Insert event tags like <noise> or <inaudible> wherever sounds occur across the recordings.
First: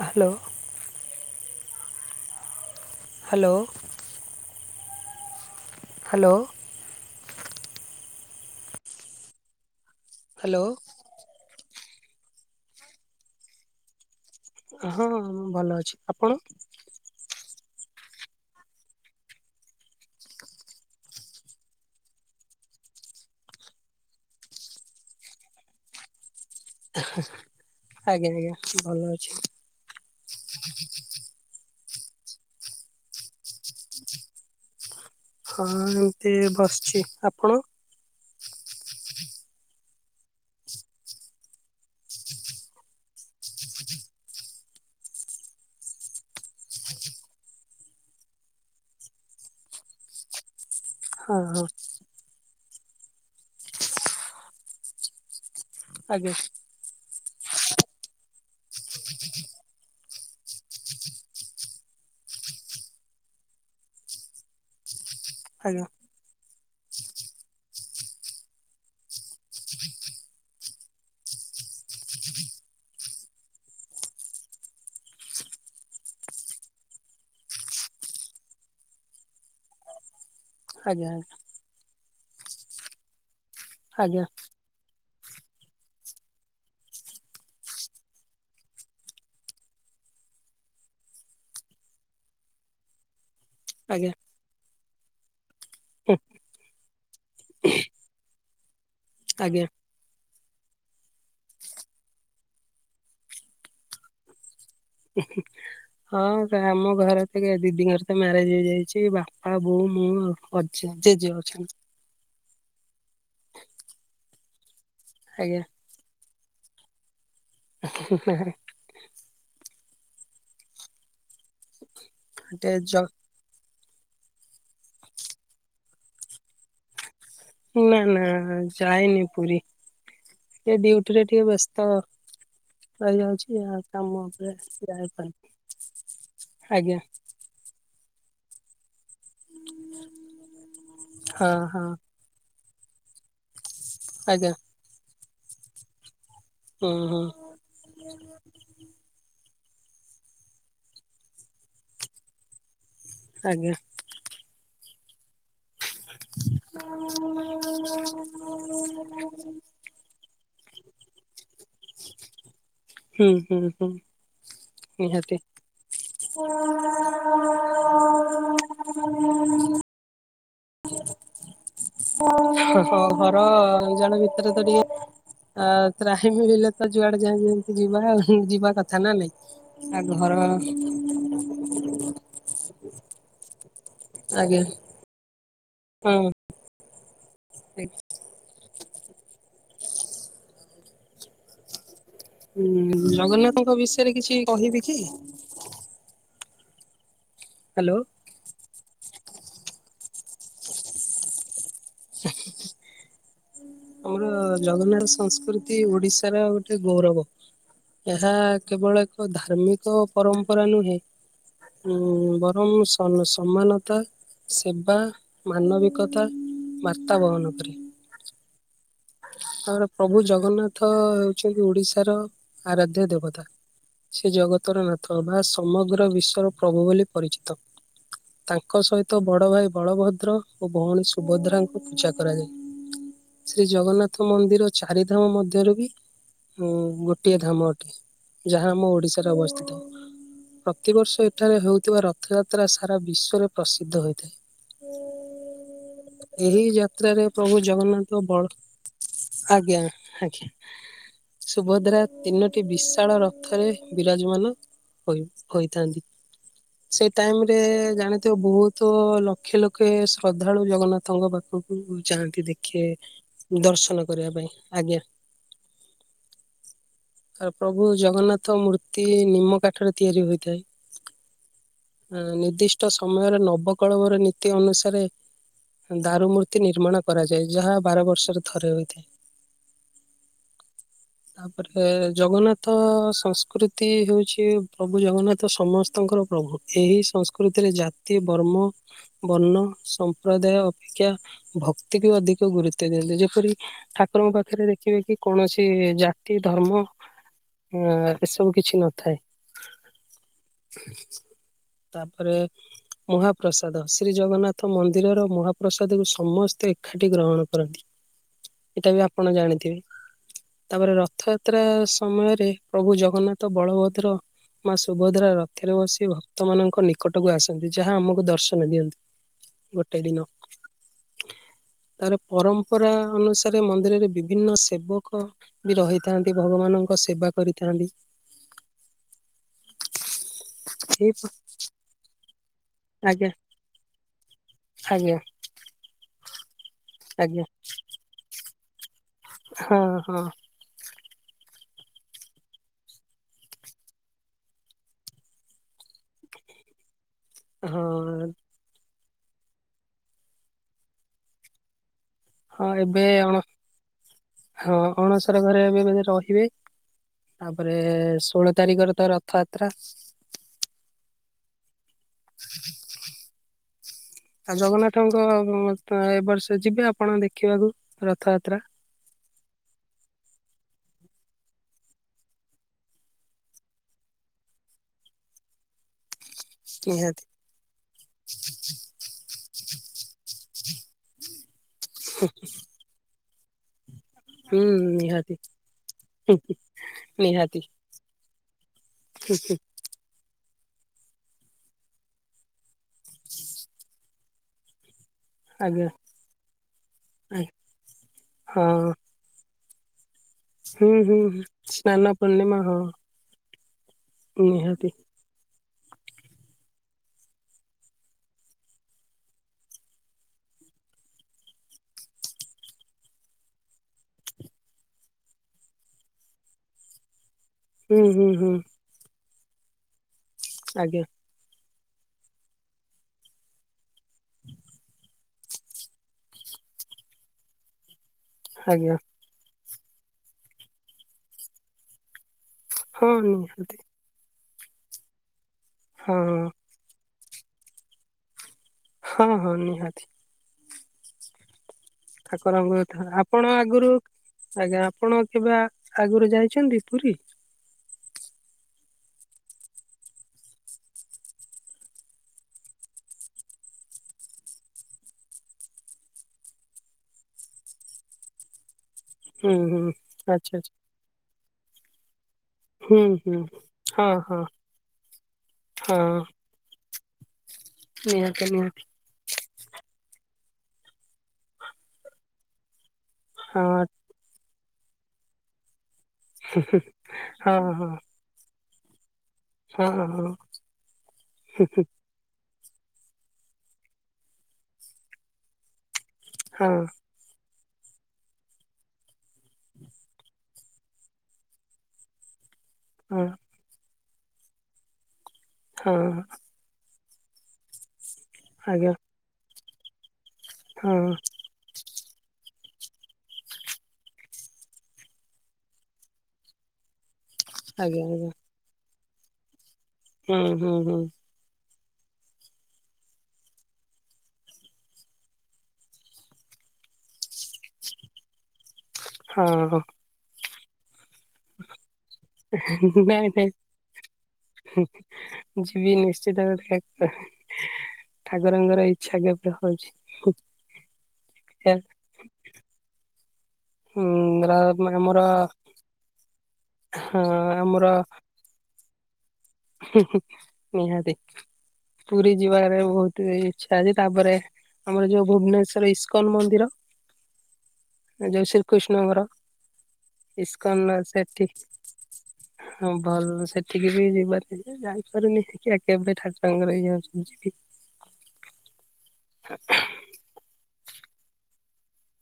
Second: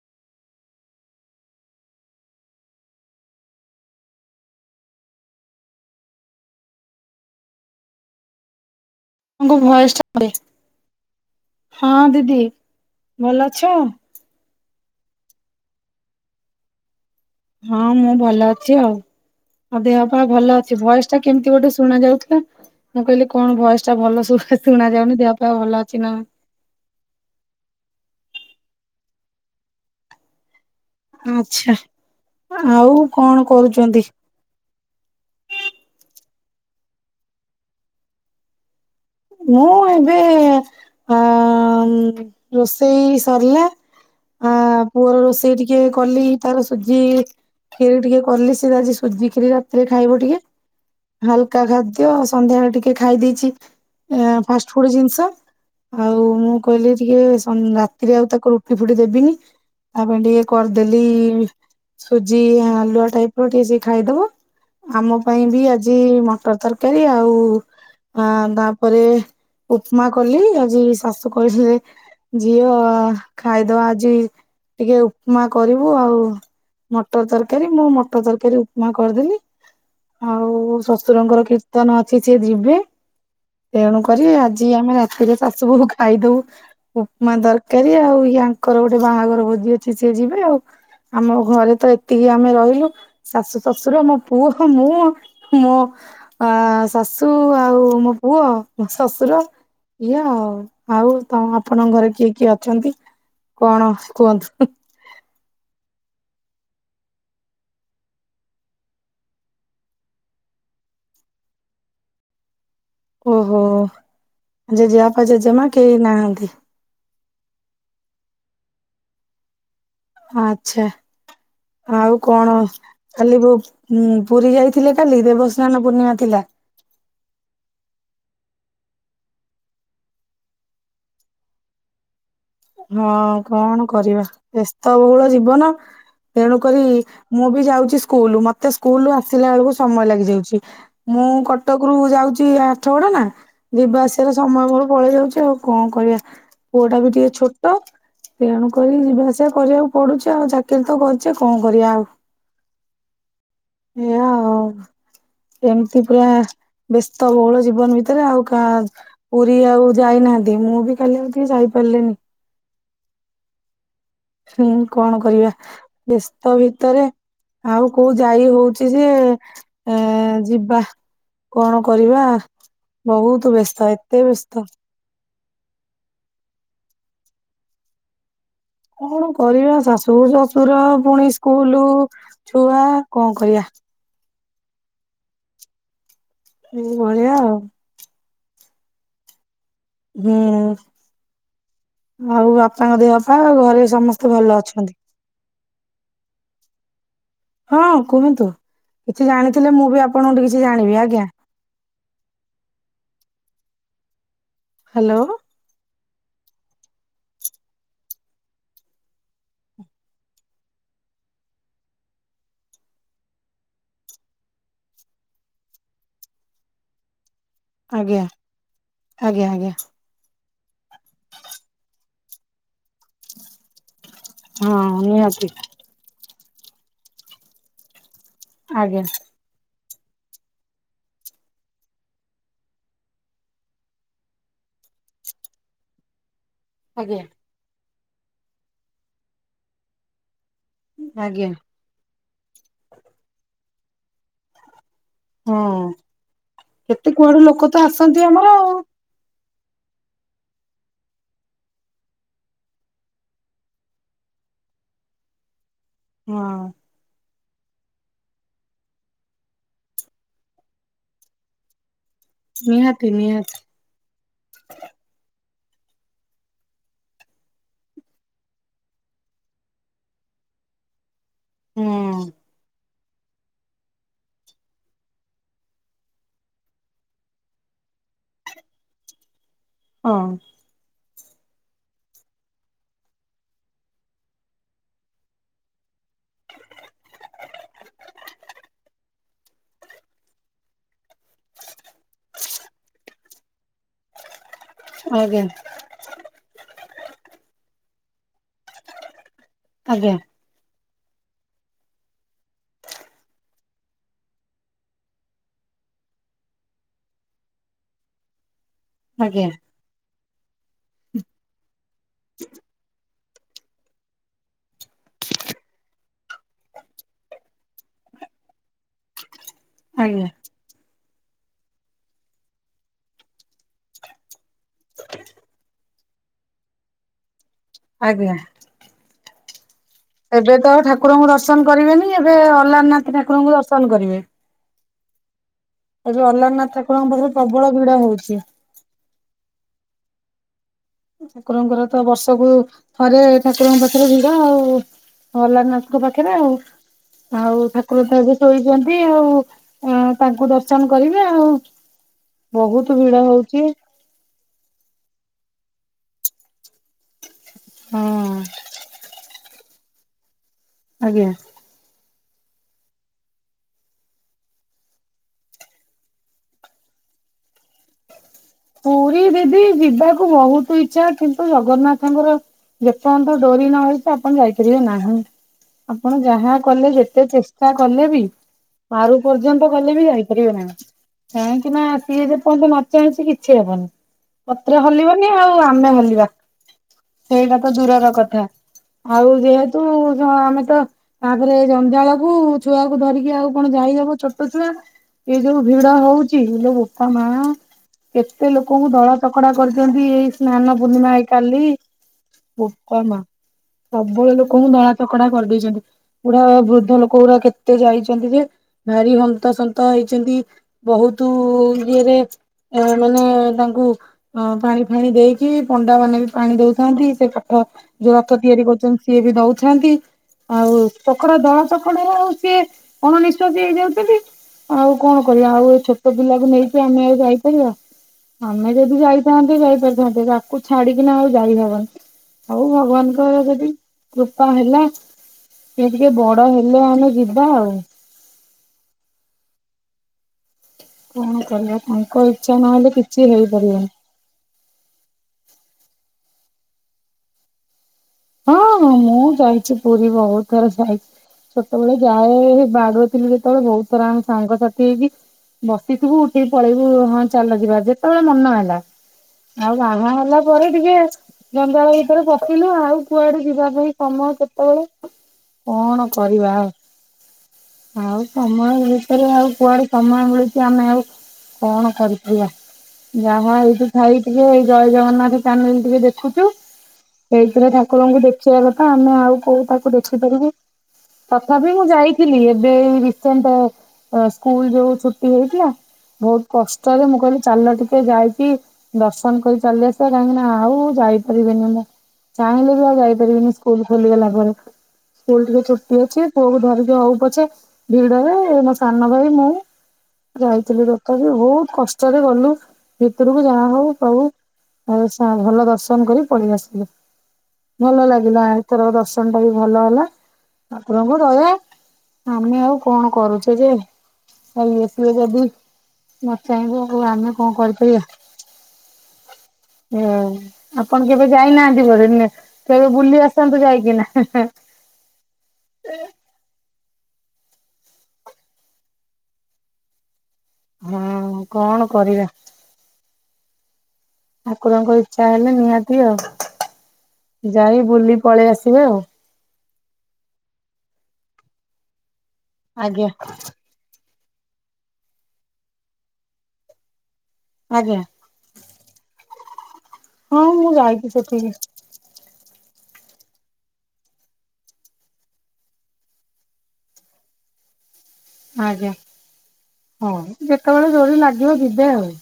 Hello. Hello. Hello. ଆପଣଙ୍କ ଭଏସଟା <unintelligible> hello ହଁ ଦିଦି ଭଲ ଅଛ? ହଁ- ମୁଁ ଭଲ ଅଛି। ଆପଣ? ହଁ- ମୁଁ ଭଲ ଅଛି ଆଉ। ହଁ ଦେହ ପା ଭଲ ଅଛି, ଭଏସ ଟା କେମିତି ଗୋଟେ ଶୁଣା ଯାଉଥିଲା। ମୁଁ କହିଲି କଣ ଭଏସଟା ଭଲ <unintelligible> ଶୁଣା ଯାଉନି, ଦେହ ପାହ ଭଲ ଅଛି ନା ଆଜ୍ଞା ଆଜ୍ଞା ଭଲ ଅଛି। ହ ଆଚ୍ଛା, ଆଉ କଣ କରୁଛନ୍ତି? ହଁ ଏମତି ବସିଛି। ଆପଣ? ମୁଁ ଏବେ ଅ ରୋଷେଇ ସରିଲା। ଅ ପୁଅର ରୋଷେଇ ଟିକେ କଲି, ତାର ସୁଜି କ୍ଷୀରି ଟିକେ କଲି, ସେ ଆଜି ସୁଜି ଖିରି ରାତିରେ ଖାଇବ ଟିକେ। ହଁ ହାଲକା ହଁ ଖାଦ୍ୟ, ସନ୍ଧ୍ୟାବେଳେ ଟିକେ ଖାଇ ଦେଇଛି ଆ ଫାଷ୍ଟଫୁଡ୍ ଜିନିଷ, ଆଉ ଆଜ୍ଞା ମୁଁ କଇଲି ଟିକେ ରାତିରେ ଆଉ ତାକୁ ରୁଟି ଫୁଟି ଦେବିନି। ତା ପାଇଁ ଟିକେ କରିଦେଲି ସୁଜି ହାଲୁଆ ଟାଇପ୍ ର ଟିକେ ସେ ଖାଇଦବ। ଆମ ପାଇଁ ବି ଆଜ୍ଞା ଆଜି ମଟର ତରକାରୀ, ଆଉ ତା ବା ପରେ ଉପମା କଲି, ଆଜି ଶାଶୁ କହିଥିଲେ ଝିଅ ଖାଇଦବା ଆଜି, ଟିକେ ଉପମା କରିବୁ ଆଉ ମଟର ତରକାରୀ, ମୁଁ ମଟର ତରକାରୀ ଉପମା କରିଦେଲି। ଆଉ ଆଜ୍ଞା ଶ୍ୱଶୁରଙ୍କର କୀର୍ତ୍ତନ ଅଛି ସିଏ ଯିବେ। ଆଜ୍ଞା ତେଣୁକରି ଆଜି ଆମେ ରାତିରେ ଶାଶୁ ବୋହୁ ଖାଇଦବୁ ଉପମା ତରକାରୀ ଆଉ, ୟାଙ୍କର ଗୋଟେ ବାହାଘର ଭୋଜି ଅଛି ସିଏ ଯିବେ ଆଉ। ଆମ ଘରେ ତ ଏତିକି ଆମେ ରହିଲୁ ଶାଶୁ, ଶ୍ୱଶୁର, ଆଜ୍ଞା ମୋ ପୁଅ, ମୁଁ ମୋ ଆ ଶାଶୁ, ଆଉ ମୋ ପୁଅ, ମୋ ଶଶୁର ଆଜ୍ଞା ଇଆ ଆଉ, ଆଉ ତମ ଆପଣଙ୍କ ଘରେ କିଏ କିଏ ଅଛନ୍ତି, କଣ କୁହନ୍ତୁ? <unintelligible> ହଁ ଆମ ଘରେ ତ ଦିଦିଙ୍କର ତ ମ୍ୟାରେଜ ହେଇଯାଇଛି, ବାପା, ବୋଉ, ମୁଁ ଆଉ। ଅଜା ଜେଜେ ଅଛନ୍ତି। ଓହୋ, ଜେଜେବାପା, ଆଜ୍ଞା ଜେଜେମା କେହିି ନାହାନ୍ତି? <unintelligible> ଆଛା, ଆଉ କଣ ଟିକେ ଜ କାଲିି ବୁ ହୁଁ, ପୁରୀ ଯାଇଥିଲେ କାଲି ଦେବସ୍ନାନ ପୂର୍ଣ୍ଣିମା ଥିଲା। ନା ନା ଯାଇନି ପୁରୀ। ଏ ଡିୟୁଟି ରେ ଟିକେ ବ୍ୟସ୍ତ। ହଁ ରହିଯାଉଛି ଆଉ କଣ କାମ କରିବା, ଉପରେ ବ୍ୟସ୍ତ ବହୁଳ ଯାଇପାରୁନି ଜୀବନ, ତେଣୁକରି ଆଜ୍ଞା ମୁଁ ବି ଯାଉଛି ସ୍କୁଲ, ମତେ ମତେ ସ୍କୁଲୁରୁ ଆସିଲା ବେଳକୁ ସମୟ ଲାଗିଯାଉଛି, ମୁଁ ହଁ ହଁ କଟକ ରୁ ଯାଉଛି ଆଠଗଡା ନା। ଯିବା ଆସିବାର ଆଜ୍ଞା ସମୟ ମୋର ପଳେଇ ଯାଉଛି, ଆଉ କଣ କରିବା? ହୁଁ ପୁଅଟା ବି ହୁଁ ଟିକେ ଛୋଟ। ତେଣୁ କରି ଯିବା ଆସିବା କରିବାକୁ ପଡୁଛି ଆଉ, ଚାକିରି ତ କରିଛେ କଣ କରିବା ଆଉ। ଆଜ୍ଞା। ଏଇଆ ଆଉ ଏମିତି ପୁରା ବ୍ୟସ୍ତ ହୁଁ ବହୁଳ ଜୀବନ ଭିତରେ ଆଉ କା ପୁରୀ ଆଉ ଯାଇନାହାନ୍ତି, ମୁଁ ବି ଖାଲି ଆଉ ଟିକେ ଯାଇପାରିଲିନି। ହୁଁ ହୁଁ ହୁଁ। ହୁଁ କଣ ନିହାତି କରିବା? ବ୍ୟସ୍ତ ଭିତରେ ଆଉ କୋଉ ଯାଇ ହଉଛି। <unintelligible> ଯିବା। କଣ କରିବା ହଁ, ବହୁତ ଘର ବ୍ୟସ୍ତ ଏତେ ଜଣ ଭିତରେ ବ୍ୟସ୍ତ ତ ଟିକେ ଆଉ ତ୍ରାହି ମିଳିଲେ ତ ଯୁଆଡେ ଯାଏ ଯେମିତି ଯିବା ଯିବା କଥା। ନା କଣ ନାଇଁ କରିବା ଆ ଶାଶୁ, ଘର ଶଶୁର, ପୁଣି ସ୍କୁଲ, ଛୁଆ କଣ କରିବା। ଆଜ୍ଞା। <unintelligible> ବଢିଆ ଆଉ। ହୁଁ ଆଉ ବାପାଙ୍କ ଉଁ ଦେହ ପା, ଆଉ ଜଗନ୍ନାଥଙ୍କ ଘରେ ବିଷୟରେ କିଛି ସମସ୍ତେ ଭଲ କହିବି କି ଅଛନ୍ତି? <unintelligible> ହ୍ୟାଲୋ ହଁ କୁହନ୍ତୁ? କିଛି ଜାଣିଥିଲେ ମୁଁ ବି ଆପଣଙ୍କ ଠୁ କିଛି ଜାଣିବି, ଆଜ୍ଞା। <unintelligible> ଆମର ଜଗନ୍ନାଥ ହ୍ୟାଲୋ ସଂସ୍କୃତି ଓଡିଶାର ଗୋଟେ ଗୌରବ। ଏହା କେବଳ ଏକ ଧାର୍ମିକ ପରମ୍ପରା ନୁହେଁ। ହଁ, ବରଂ ସମାନତା ସେବା ମାନବିକତା ବାର୍ତ୍ତା ବହନ କରେ। ଆଜ୍ଞା ଆଜ୍ଞା ଆଜ୍ଞା। ଆମର ପ୍ରଭୁ ଜଗନ୍ନାଥ ହଉଛନ୍ତି ଓଡିଶାର ଆରାଧ୍ୟ ଦେବ ଦେବତା, ସେ ଜଗତର ହଁ ନାଥ ବା ନିହାତି ସମଗ୍ର ବିଶ୍ଵର ପ୍ରଭୁ ବୋଲି ପରିଚିତ। ତାଙ୍କ ଆଜ୍ଞା ସହିତ ବଡ ଭାଇ ବଳଭଦ୍ର ଓ ଭଉଣୀ ସୁଭଦ୍ରାଙ୍କୁ ପୂଜା କରାଯାଏ। ଶ୍ରୀ ଜଗନ୍ନାଥ ମନ୍ଦିର ଚାରି ଧାମ ମଧ୍ୟରେ ବି ଉଁ ଆଜ୍ଞା ଗୋଟିଏ ଧାମ ଅଟେ। ଯାହା ଆମ ଓଡିଶାରେ ଅବସ୍ଥିତ, ପ୍ରତିବର୍ଷ ଆଜ୍ଞା ଏଠାରେ ହଉ ଥିବା ରଥଯାତ୍ରା, ସାରା ବିଶ୍ୱରେ ପ୍ରସିଦ୍ଧ ହୋଇଥାଏ। ହଁ ଏହି କେତେ ଯାତ୍ରାରେ କୁଆଡୁ ପ୍ରଭୁ ଲୋକ ତ ଜଗନ୍ନାଥ, ଆସନ୍ତି ବଳ ଆମର ଆଉ ଆଜ୍ଞା ଆଜ୍ଞା। ସୁଭଦ୍ରା ତିନୋଟି ବିଶାଳ ରଥ ରେ ବିରାଜମାନ କରି କରିଥାନ୍ତି। ହଁ ଅ ସେ ଟାଇମ ରେ ଜାଣିଥିବ ବହୁତ ଲକ୍ଷେ ଲକ୍ଷେ ଶ୍ରଦ୍ଧାଳୁ ଜଗନ୍ନାଥଙ୍କ ପାଖକୁ ଚାଲନ୍ତୁ ଦେଖିବେ। ନିହାତି ନିହାତି ଦର୍ଶନ କରିବା ପାଇଁ ଆଜ୍ଞା। ଆ ପ୍ରଭୁ ଜଗନ୍ନାଥ ମୂର୍ତ୍ତି ନିମ କାଠରେ ତିଆରି ହୋଇଥାଏ। ହୁଁ ଆ ନିର୍ଦ୍ଦିଷ୍ଟ ସମୟରେ ନବକଳବର ନୀତି ଅନୁସାରେ ଦାରୁ ମୂର୍ତ୍ତି ନିର୍ମାଣ କରାଯାଏ ଯାହା ବାର ବର୍ଷରେ ଥରେ ହୋଇଥାଏ। ହଁ। <inaudible> ତାପରେ ଜଗନ୍ନାଥ ସଂସ୍କୃତି ହଉଛି ପ୍ରଭୁ ଜଗନ୍ନାଥ ସମସ୍ତଙ୍କର ପ୍ରଭୁ। ଏହି ସଂସ୍କୃତିରେ ଜାତି ବର୍ମ ବର୍ଣ୍ଣ ସମ୍ପ୍ରଦାୟ ଅପେକ୍ଷା ଭକ୍ତିକୁ ଅଧିକ ଗୁରୁତ୍ୱ ଦିଅନ୍ତି ଯୋଉ ସେପରି ଠାକୁରଙ୍କ ପାଖରେ ଦେଖିବେ କି ଆଜ୍ଞା କୌଣସି ଜାତି ଧର୍ମ ଆ ଏସବୁ କିଛି ନଥାଏ ଆଜ୍ଞା ତାପରେ ମହାପ୍ରସାଦ ଶ୍ରୀ ଜଗନ୍ନାଥ ମନ୍ଦିରର ମହାପ୍ରସାଦକୁ ସମସ୍ତେ ଏକାଠି ଗ୍ରହଣ କରନ୍ତି। ଏଇଟା ବି ଆପଣ ଆଜ୍ଞା ଜାଣିଥିବେ ତାପରେ ରଥଯାତ୍ରା ସମୟରେ ପ୍ରଭୁ ଜଗନ୍ନାଥ ତ ବଳଭଦ୍ର ମା ସୁଭଦ୍ରା ରଥରେ ବସି ଭକ୍ତମାନଙ୍କ ନିକଟକୁ ଆସନ୍ତି ଯାହା ଆମକୁ ଦର୍ଶନ ଦିଅନ୍ତି। ଗୋଟେ ଆଜ୍ଞା ଦିନ ତାର ପରମ୍ପରା ଅନୁସାରେ ମନ୍ଦିରରେ ବିଭିନ୍ନ ସେବକ ବି ରହିଥାନ୍ତି ଭଗବାନଙ୍କ ସେବା କରିଥାନ୍ତି। ଆଜ୍ଞା ଏବେ ତ ଏଇ ଠାକୁରଙ୍କୁ ଦର୍ଶନ କରିବେନି ଏବେ ଅଲାରନାଥ ଆଜ୍ଞା ଠାକୁରଙ୍କୁ ଦର୍ଶନ କରିବେ। ଆଜ୍ଞା। ଏବେ ଅଲାରନାଥ ଠାକୁରଙ୍କ ପାଖରେ ଆଜ୍ଞା ପ୍ରବଳ ଭିଡ ହଉଛି। ହଁ ହଁ। ଠାକୁରଙ୍କର ତ ବର୍ଷକୁ ଥରେ ଠାକୁରଙ୍କ ପାଖରେ ଭିଡ ଆଉ। ଅଲାରନାଥଙ୍କ ପାଖରେ ଆଉ ଆଉ ଠାକୁରତ ହଁ ଏବେ ଶୋଇଛନ୍ତି ଚନ୍ତି ଆଉ ତାଙ୍କୁ ଦର୍ଶନ କରିବେ ଆଉ। ହଁ ବହୁତ ଏବେ ଭିଡ ଅଣ ହଉଛି ହଁ ଅଣସର ଘରେ ଏବେ ବୋଧେ ରହିବେ। ତାପରେ ହଁ ଷୋଳ ତାରିଖରେ ତ ରଥଯାତ୍ରା। ଆଜ୍ଞା। <unintelligible> ଆଉ ଜଗନ୍ନାଥଙ୍କ ଏବର୍ଷ ଯିବେ ଆପଣ ଦେଖିବାକୁ ରଥଯାତ୍ରା। ପୁରୀ ଦିଦି ଯିବାକୁ ବହୁତ ଇଛା କିନ୍ତୁ ଜଗନ୍ନାଥଙ୍କର ଯେପର୍ଯ୍ୟନ୍ତ ଡୋରି ନ ହେଇଛି ଆପଣ ଯାଇପାରିବେ ନାହିଁ। ଆପଣ ଯାହା କଲେ ନିହାତି ଯେତେ ଚେଷ୍ଟା କଲେ ବି ପାରୁ ପର୍ଯ୍ୟନ୍ତ ଗଲେ ବି ଯାଇପାରିବେ ନାହି କାହିଁକି ନା ସିଏ ଯେ ପର୍ଯ୍ୟନ୍ତ ନ ଚାହିଁଛି କିଛି କିଛି ହବନି ହୁଁ ପତ୍ର ହଲିବନି ନିହାତି ଆଉ ଆମେ ହଲିବା ସେଇଟା ନିହାତି ତ ଦୂରର କଥା ଆଉ ଯେହେତୁ ଆମେ ତ ତାପରେ ଜଂଜାଳ କୁ ଛୁଆକୁ ଧରିକି ଆଉ କଣ ଯାଇହବ ଛୋଟ ଛୁଆ। ଏ ଯୋଉ ଆଜ୍ଞା ଭିଡ ହଉଛି ଇଲୋ ବୋପା ମା। ଆ କେତେ ଲୋକଙ୍କୁ ହଁ ଦଳା ଚକଡା କରିଛନ୍ତି ଏଇ ସ୍ନାନ ହୁଁ ପୂର୍ଣ୍ଣିମା ହୁଁ ହେଇ ହୁଁ କାଲି ସ୍ନାନ ପୂର୍ଣ୍ଣିମା ହଁ ବୋପା ମାଆ। ପ୍ରବଳ ଲୋକଙ୍କୁ ନିହାତି ଦଳା ଚକଡା କରିଦେଇଛନ୍ତି। ବୁଡା ବୃଦ୍ଧ ଲୋକ ଗୁଡା କେତେ ଯାଇଛନ୍ତି ଯେ ଭାରି ହନ୍ତସନ୍ତ ହେଇଛନ୍ତି। ବହୁତ ଇଏରେ ଏ ମାନେ ତାଙ୍କୁ ଅ ପାଣି ଫାଣି ଦେଇକି ପଣ୍ଡା ମାନେ ବି ପାଣି ଦଉଥାନ୍ତି ସେ ର ହୁଁ ଯୋଉ ହୁଁ ରଥ ହୁଁ ତିଆରି କରୁଛନ୍ତି ସିଏ ବି ଦଉଥାନ୍ତି ଆଉ ଆଜ୍ଞା କଡ ଦଳ ଚକଡ଼ାରେ ଆଉ ସିଏ ଅଣନିଶ୍ୱାସୀ ହେଇଯାଉଛନ୍ତି ଆଉ କଣ କରିବା ଆଉ ଏ ଛୋଟ ପିଲାକୁ ନେଇକି ଆମେ ଆଉ ଯାଇପାରିବା ଆମେ ଆଜ୍ଞା ଯଦି ଯାଇ ଥାନ୍ତେ ଯାଇପାରିଥାନ୍ତେ ତାକୁ ଛାଡିକିନା ଆଉ ଯାଇହବନି ଆଉ ହଁ ଭଗବାନଙ୍କର ଯଦି ନିହାତି କୃପା ହେଲା ସେ ଟିକେ ହଁ ବଡ ହେଲେ ଆମେ ଯିବା ଆଉ। ହଁ ହଁ ନିହାତି। କଣ କରିବା ତାଙ୍କ ଇଚ୍ଛା ଠାକୁରଙ୍କ ନହେଲେ କଥା କିଛି ଆପଣ ଆଗରୁ ହେଇପାରିବନି। ଆଜ୍ଞା ଆପଣ କେବେ ଆ ଆଗରୁ ଯାଇଛନ୍ତି ପୁରୀ? ହଁ ମୁଁ ଯାଇଛି ପୁରୀ ବହୁତ ଥର ଯାଇ ଛୋଟବେଳେ ଯାଏ ବାଡ଼ୁଅ ଥିଲି ଯେତେବେଳେ ବହୁତ ଥର ସାଙ୍ଗସାଥି ହେଇକି ବସିଥିବୁ ଉଠିକି ପଳେଇବୁ ହଁ ଚାଲ ଯିବା ଯେତେବେଳେ ମନ ହେଲା। ହୁଁ ଆଉ ହୁଁ ବାହା ହେଲା ଆଚ୍ଛା ପରେ ଆଚ୍ଛା ଟିକେ ଜଞ୍ଜାଳ ଭିତରେ ପଶିଲୁ ହୁଁ ଆଉ ହୁଁ କୁଆଡ଼େ ଯିବା ପାଇଁ ହଁ ସମୟ ହଁ କେତେବେଳେ କଣ ହଁ କରି ବାଉ। ଆଉ ନିହାତି ସମୟ ନିହାତି ଭିତରେ ଆଉ କୁଆଡ଼େ ସମୟ ମିଳୁଛି ଆମେ ଆଉ କଣ କରିପାରିବା? ଯାହା ହଁ ଏଇଠି ଥାଇ ଟିକେ ଏଇ ଜୟ ଜଗନ୍ନାଥ ଚ୍ୟାନେଲ ଟିକେ ଦେ ଖୁଛୁ ସେଇଥିରେ ହଁ ଠାକୁରଙ୍କୁ ଦେଖ ଖିବା କଥା ଆମେ ଆଉ କୋଉ ହଁ ତାକୁ ହଁ ଦେଖିପାରିବି ତଥାପି ମୁଁ ଯାଇ ଥିଲି ଏବେ ରିସେଣ୍ଟ ଏ ଯୋଉ ସ୍କୁଲ ଛୁଟି ହେଇଥିଲା। ବହୁତ ହଁ କଷ୍ଟରେ ମୁଁ କହିଲି ଚାଲ ଟିକେ ଯାଇକି ଦର୍ଶନ କରି ଚାଲି ଆସିବା କାହିଁକିନା ଆଉ ଯାଇପାରିବିନି ମୁଁ ଚାହିଁଲେ ବି ଆଉ ହଁ ଯାଇପାରିବିନି ସ୍କୁଲ ଖୋଲିଗଲା ପରେ। ସ୍କୁଲ ଟିକେ ହଁ ଛୁଟି ହଁ ଅଛି ପୁଅକୁ ଧରିକି ହଉ ପଛେ। ଭିଡ଼ରେ ମୋ ଆଜ୍ଞା ସାନ ଭାଇ ମୁଁ ଯାଇଥିଲୁ ହଁ ରଥକୁ ବହୁତ କଷ୍ ଚରେ ଗଲୁ ଭିତରକୁ ଯାହା ହଉ ପ୍ରଭୁ। ଆ ସା ଭଲ ଦର୍ଶନ କରି ପଳେଇ ଆସିଲୁ। ଆଜ୍ଞା ଆଜ୍ଞା ଭଲ ଲାଗିଲା ଏଥର ଦର୍ଶନ ଟା ବି ଭଲ ହେଲା। <unintelligible> <unintelligible> ଆମେ ଆଉ କଣ କରୁଛେ ଯେ? ଆଉ ଇଏ ସିଏ ଯଦି ନଚାହିଁବେ ଆଉ ଆମେ କଣ କରିପାରିବା? ହୁଁ ହୁ। ଏ ଆଉ ଆପଣ କେବେ ଯାଇନାହାନ୍ତି ବୋଧେ ନେ କେବେ ବୁଲି ନାଇଁ ନାଇଁ ଆସନ୍ତୁ ଯାଇକିନା। ଯିବି ନିଶ୍ଚିତ ରୂପେ? ଠାକୁରଙ୍କର ଇଚ୍ଛା କେବେ ହଉଛି? ହଁ କଣ କରିବା। ର ଠାକୁରଙ୍କ ଆମର ଇଚ୍ଛା ହେଲେ ନିହାତି ଆଉ। ହଁ ଯାଇ ଆମର ବୁଲି ପଳେଇ ଆସିବେ ଆଉ। ନିହାତି ପୁରୀ ଯିବାରେ ଆଜ୍ଞା ବହୁତ ଏ ଇଛା ଅଛି ତାପରେ ଆମର ଯୋଉ ଭୁବନେଶ୍ଵର ଇସ୍କନ ମନ୍ଦିର ଆଜ୍ଞା। ଯୋଉ ଶ୍ରୀକୃଷ୍ଣଙ୍କର ହଁ ମୁଁ ଇସ୍କାନ ଯାଇଛି ସେଠି। ସେଠିକି ହଁ ଭଲ ସେଠିକି ବି ଯିବାର କେବେ ଯାଇପାରୁନି ଦେଖିଆ କେବେ ଠାକୁରଙ୍କର ଇଏ ହଉଚି ଯିବି। ଆଜ୍ଞା ହଉ ଯେତେବେଳେ ଡୋରି ଲାଗିବ ଯିବେ ଆଉ।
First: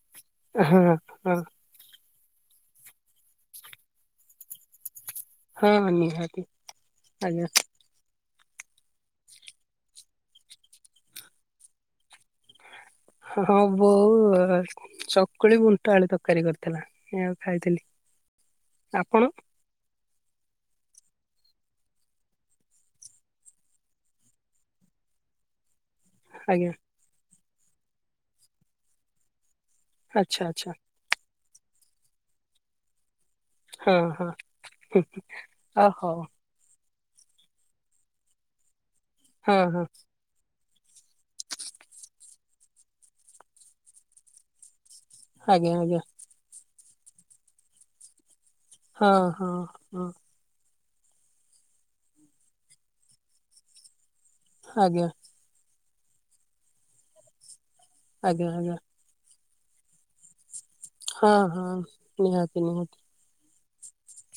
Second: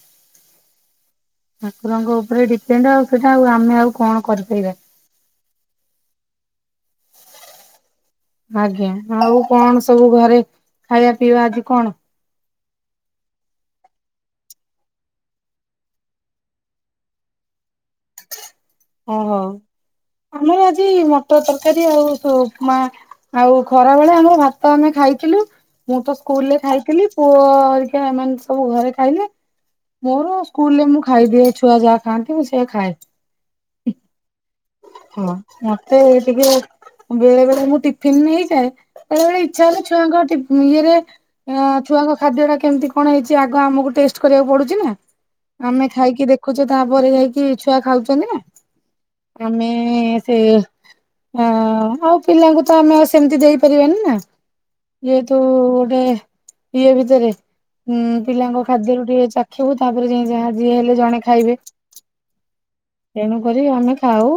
ହଁ ହଁ। ଠାକୁରଙ୍କ ଉପରେ ଡ଼ିପେଣ୍ଡ ଆଉ ସେଇଟା ଆଉ ଆମେ ଆଉ କଣ କରିପାରିବା? ହଁ ନିହାତି ଆଜ୍ଞା। ଆଜ୍ଞା ଆଉ କଣ ସବୁ ଘରେ ଖାଇବା ପିଇବା ଆଜି କଣ? ହଁ ହ ବୋଉ ଚକୁଳି ବୁଟ ଆଳୁ ତରକାରୀ କରିଥିଲା ସେୟାକୁ ଖାଇଥିଲି। <inaudible> ଓହୋଉ ଆମର ଆଜି ମଟର ତରକାରୀ ଆଉ ଉପ ଉପମା। ଆଉ ଖରା ବେଳେ ଆମ ଭାତ ଆମେ ଖାଇଥିଲୁ। ମୁଁ ତ ସ୍କୁଲରେ ଆଜ୍ଞା ଖାଇଥିଲି ପୁଅ ହେରିକା ଏମାନେ ସବୁ ଘରେ ଖାଇଲେ। ମୋର ଆଚ୍ଛା ଆଚ୍ଛା ସ୍କୁଲ ରେ ମୁଁ ଖାଇଦିଏ ଛୁଆ ଯାହା ଖାଆନ୍ତି ମୁଁ ସେଆ ଖାଏ। ହ ହ। ହଁ ମତେ ଏ ଟିକେ ବେଳେ ବେଳେ ମୁଁ ଟିଫିିନ ନେଇଯାଏ, ବେଳେ ବେଳେ ହଁ ଇଚ୍ଛା ହଁ ହେଲେ ଛୁଆଙ୍କ ଟିଫ ଇଏରେ ଛୁଆଙ୍କ ଖାଦ୍ୟ ଟା କେମିତି କଣ ହେଇଛି, ଆଗ ଆମକୁ ଟେଷ୍ଟ କରିବାକୁ ପଡୁଛି ନା। ଆଜ୍ଞା ଆମେ ଆଜ୍ଞା ଖାଇକି ଦେଖୁଛେ, ତାପରେ ଯାଇକି ଛୁଆ ଖାଉଛନ୍ତି ନା। ହଁ ହଁ ଆମେ ହଁ ସେ ଓଁ ଆଉ ପିଲାଙ୍କୁ ତ ଆମେ ଆଉ ସେମିତି ଦେଇପାରିବାନି ନା ଆଜ୍ଞା ଇଏ ତୁ ଗୋଟେ ଇଏ ଭିତରେ ଉ ଆଜ୍ଞା ପିଲାଙ୍କ ଆଜ୍ଞା ଖାଦ୍ୟ ର ଟିକେ ଚା ଦେଖିବୁ, ତାପରେ ଜାଇଁ ଯାହା ଯିଏ ହେଲେ ଜଣେ ହଁ ଖାଇବେ। ହଁ ନିହାତି ନିହାତି ତେଣୁ କରି ଆମେ ଖାଉ,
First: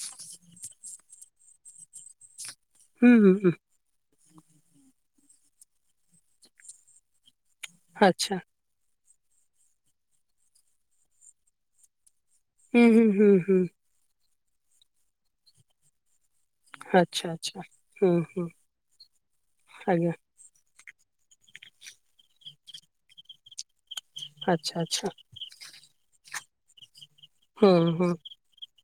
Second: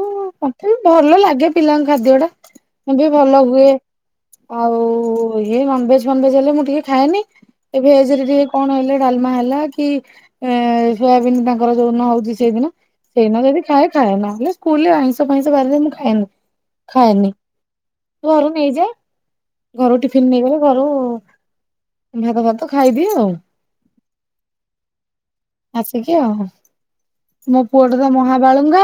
ମତେ ବି ଭଲ ଲାଗେ ପିଲାଙ୍କ ଖାଦ୍ୟ ଟା। ବି ହୁଁ ହୁଁ ଭଲ ହୁଁ ହୁଏ, ଆଉ ଇଏ ନନଭେଜ ଫନଭେଜ ହେଲେ ମୁଁ ଟିକେ ଖାଏନି। ଏ ଭେଜ ରେ ଆଚ୍ଛା ଟିକେ କଣ ହେଲେ ଡାଲମା ହେଲା କି ଏ ସୋୟାବିନ ତାଙ୍କର ଯୋଉନ ହଉଚି। ସେଇଦିନ ହୁଁ ହୁଁ ହୁଁ ସେଇଦିନ ହୁଁ ଯଦି ଖାଏ ଖାଏ ନହେଲେ, ସ୍କୁଲରେ ଆଇଁଷ ଫାଇଁସ ବାରି ମୁଁ ଖାଏନି। ଆଚ୍ଛା ଖାଏନି ଆଚ୍ଛା ହୁଁ ହୁଁ ଘରୁ ନେଇଯାଏ। ଘରୁ ଆଜ୍ଞା ଟିଫିନ ନେଇଗଲେ ଘରୁ ଭାତ ଫାତ ଖାଇଦିଏ ଆଉ। ଆଚ୍ଛା ଆଚ୍ଛା। ଆସିକି ଆଉ ମୋ ହୁଁ ପୁଅଟା ତ ହୁଁ ମହାବାଳୁଙ୍ଗା।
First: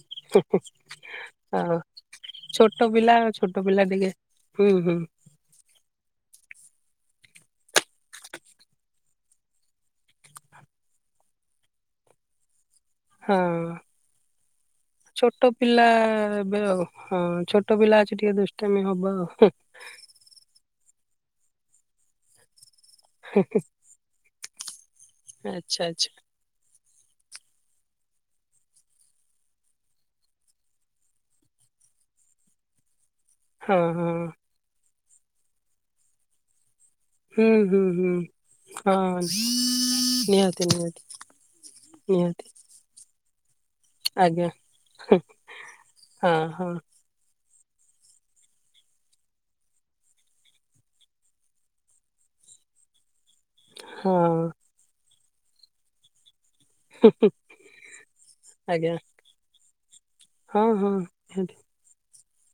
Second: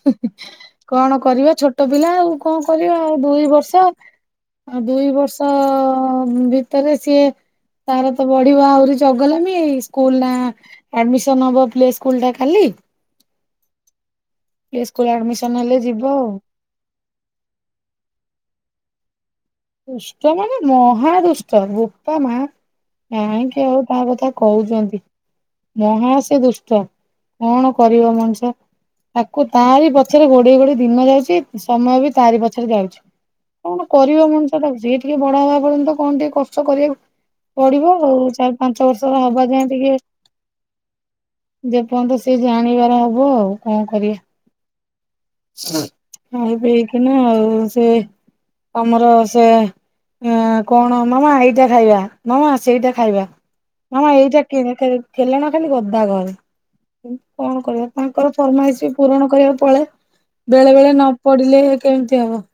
<unintelligible> କଣ କରିବା, ହଁ ଛୋଟ ପିଲା ଆଉ କଣ ଛୋଟ କରିବା ପିଲା ଆଉ ଦୁଇ ଛୋଟ ପିଲା ବର୍ଷ। ଟିକେ ହୁଁ ଆଉ ଦୁଇ ବର୍ଷ। <inaudible> ଭିତରେ ସିଏ ତାର ତ ବଢିବ ଆହୁରି ଚଗଲାମି ସ୍କୁଲ ନା ଆଡମିସନ ହବ, ପ୍ଲେ ସ୍କୁଲ ଟା କାଲି। ହଁ ପ୍ଲେ ସ୍କୁଲ ଛୋଟ ଆଡମିସନ ହେଲେ ପିଲା ଯିବ ଆଉ। ଏବେ ଆଉ। ହଁ ଛୋଟ ପିଲା ଅଛି ଟିକେ ଦୁଷ୍ଟାମି ହବ ଆଉ। ଦୁଷ୍ଟ ମାନେ ମହାଦୁଷ୍ଟ ବୋପା ମା କାହିଁକି ଆଉ କାହା କଥା କହୁଛନ୍ତି, ଆଚ୍ଛା ଆଚ୍ଛା ମହା ସେ ଦୁଷ୍ଟ କଣ କରିବ ମଣିଷ। ତାକୁ ତାରି ପଛରେ ଗୋଡେଇ ଗୋଡେଇ ଦିନ ଯାଉଛି, ସମୟ ବି ତାରି ପଛରେ ଯାଉଛି। ହଁ କଣ ହଁ କରିବ ମଣିଷ ତାକୁ ସିଏ ଟିକେ ବଡ ହବା ପର୍ଯ୍ୟନ୍ତ କଣ ଟିକେ କଷ୍ଟ କରିଆକୁ ହୁଁ ହୁଁ ପଡିବ ହୁଁ ଆଉ ଚାରି ପାଞ୍ଚ ହଁ ବର୍ଷର ହବା ଯାଏ ଟିକେ ନିହାତି ନିହାତି ଯେପର୍ଯ୍ୟନ୍ତ ସି ନିହାତି ଜାଣିବାର ହବ ଆଉ କଣ କରିବା। ଆଜ୍ଞା <unintelligible> ହଁ ହଁ <unintelligible> କିନା ଆଉ ସେ ଆମର ସେ ଏଁ କଣ ମାମା ଏଇଟା ଖାଇବା, ମାମା ସେଇଟା ଖାଇବା। ମାମା ହଁ ଏଇଟା କିଣି, ଖେଲଣା ଖାଲି ଗଦା ଗ କଣ କରିବା ତାଙ୍କର ଫରମାଇଶ ବି ଆଜ୍ଞା ପୂରଣ କରିବା ପଳେ। ହଁ ବେଳେ ବେଳେ ହଁ ନ ନିହାତି। ପଡିଲେ କେମିତି ହବ।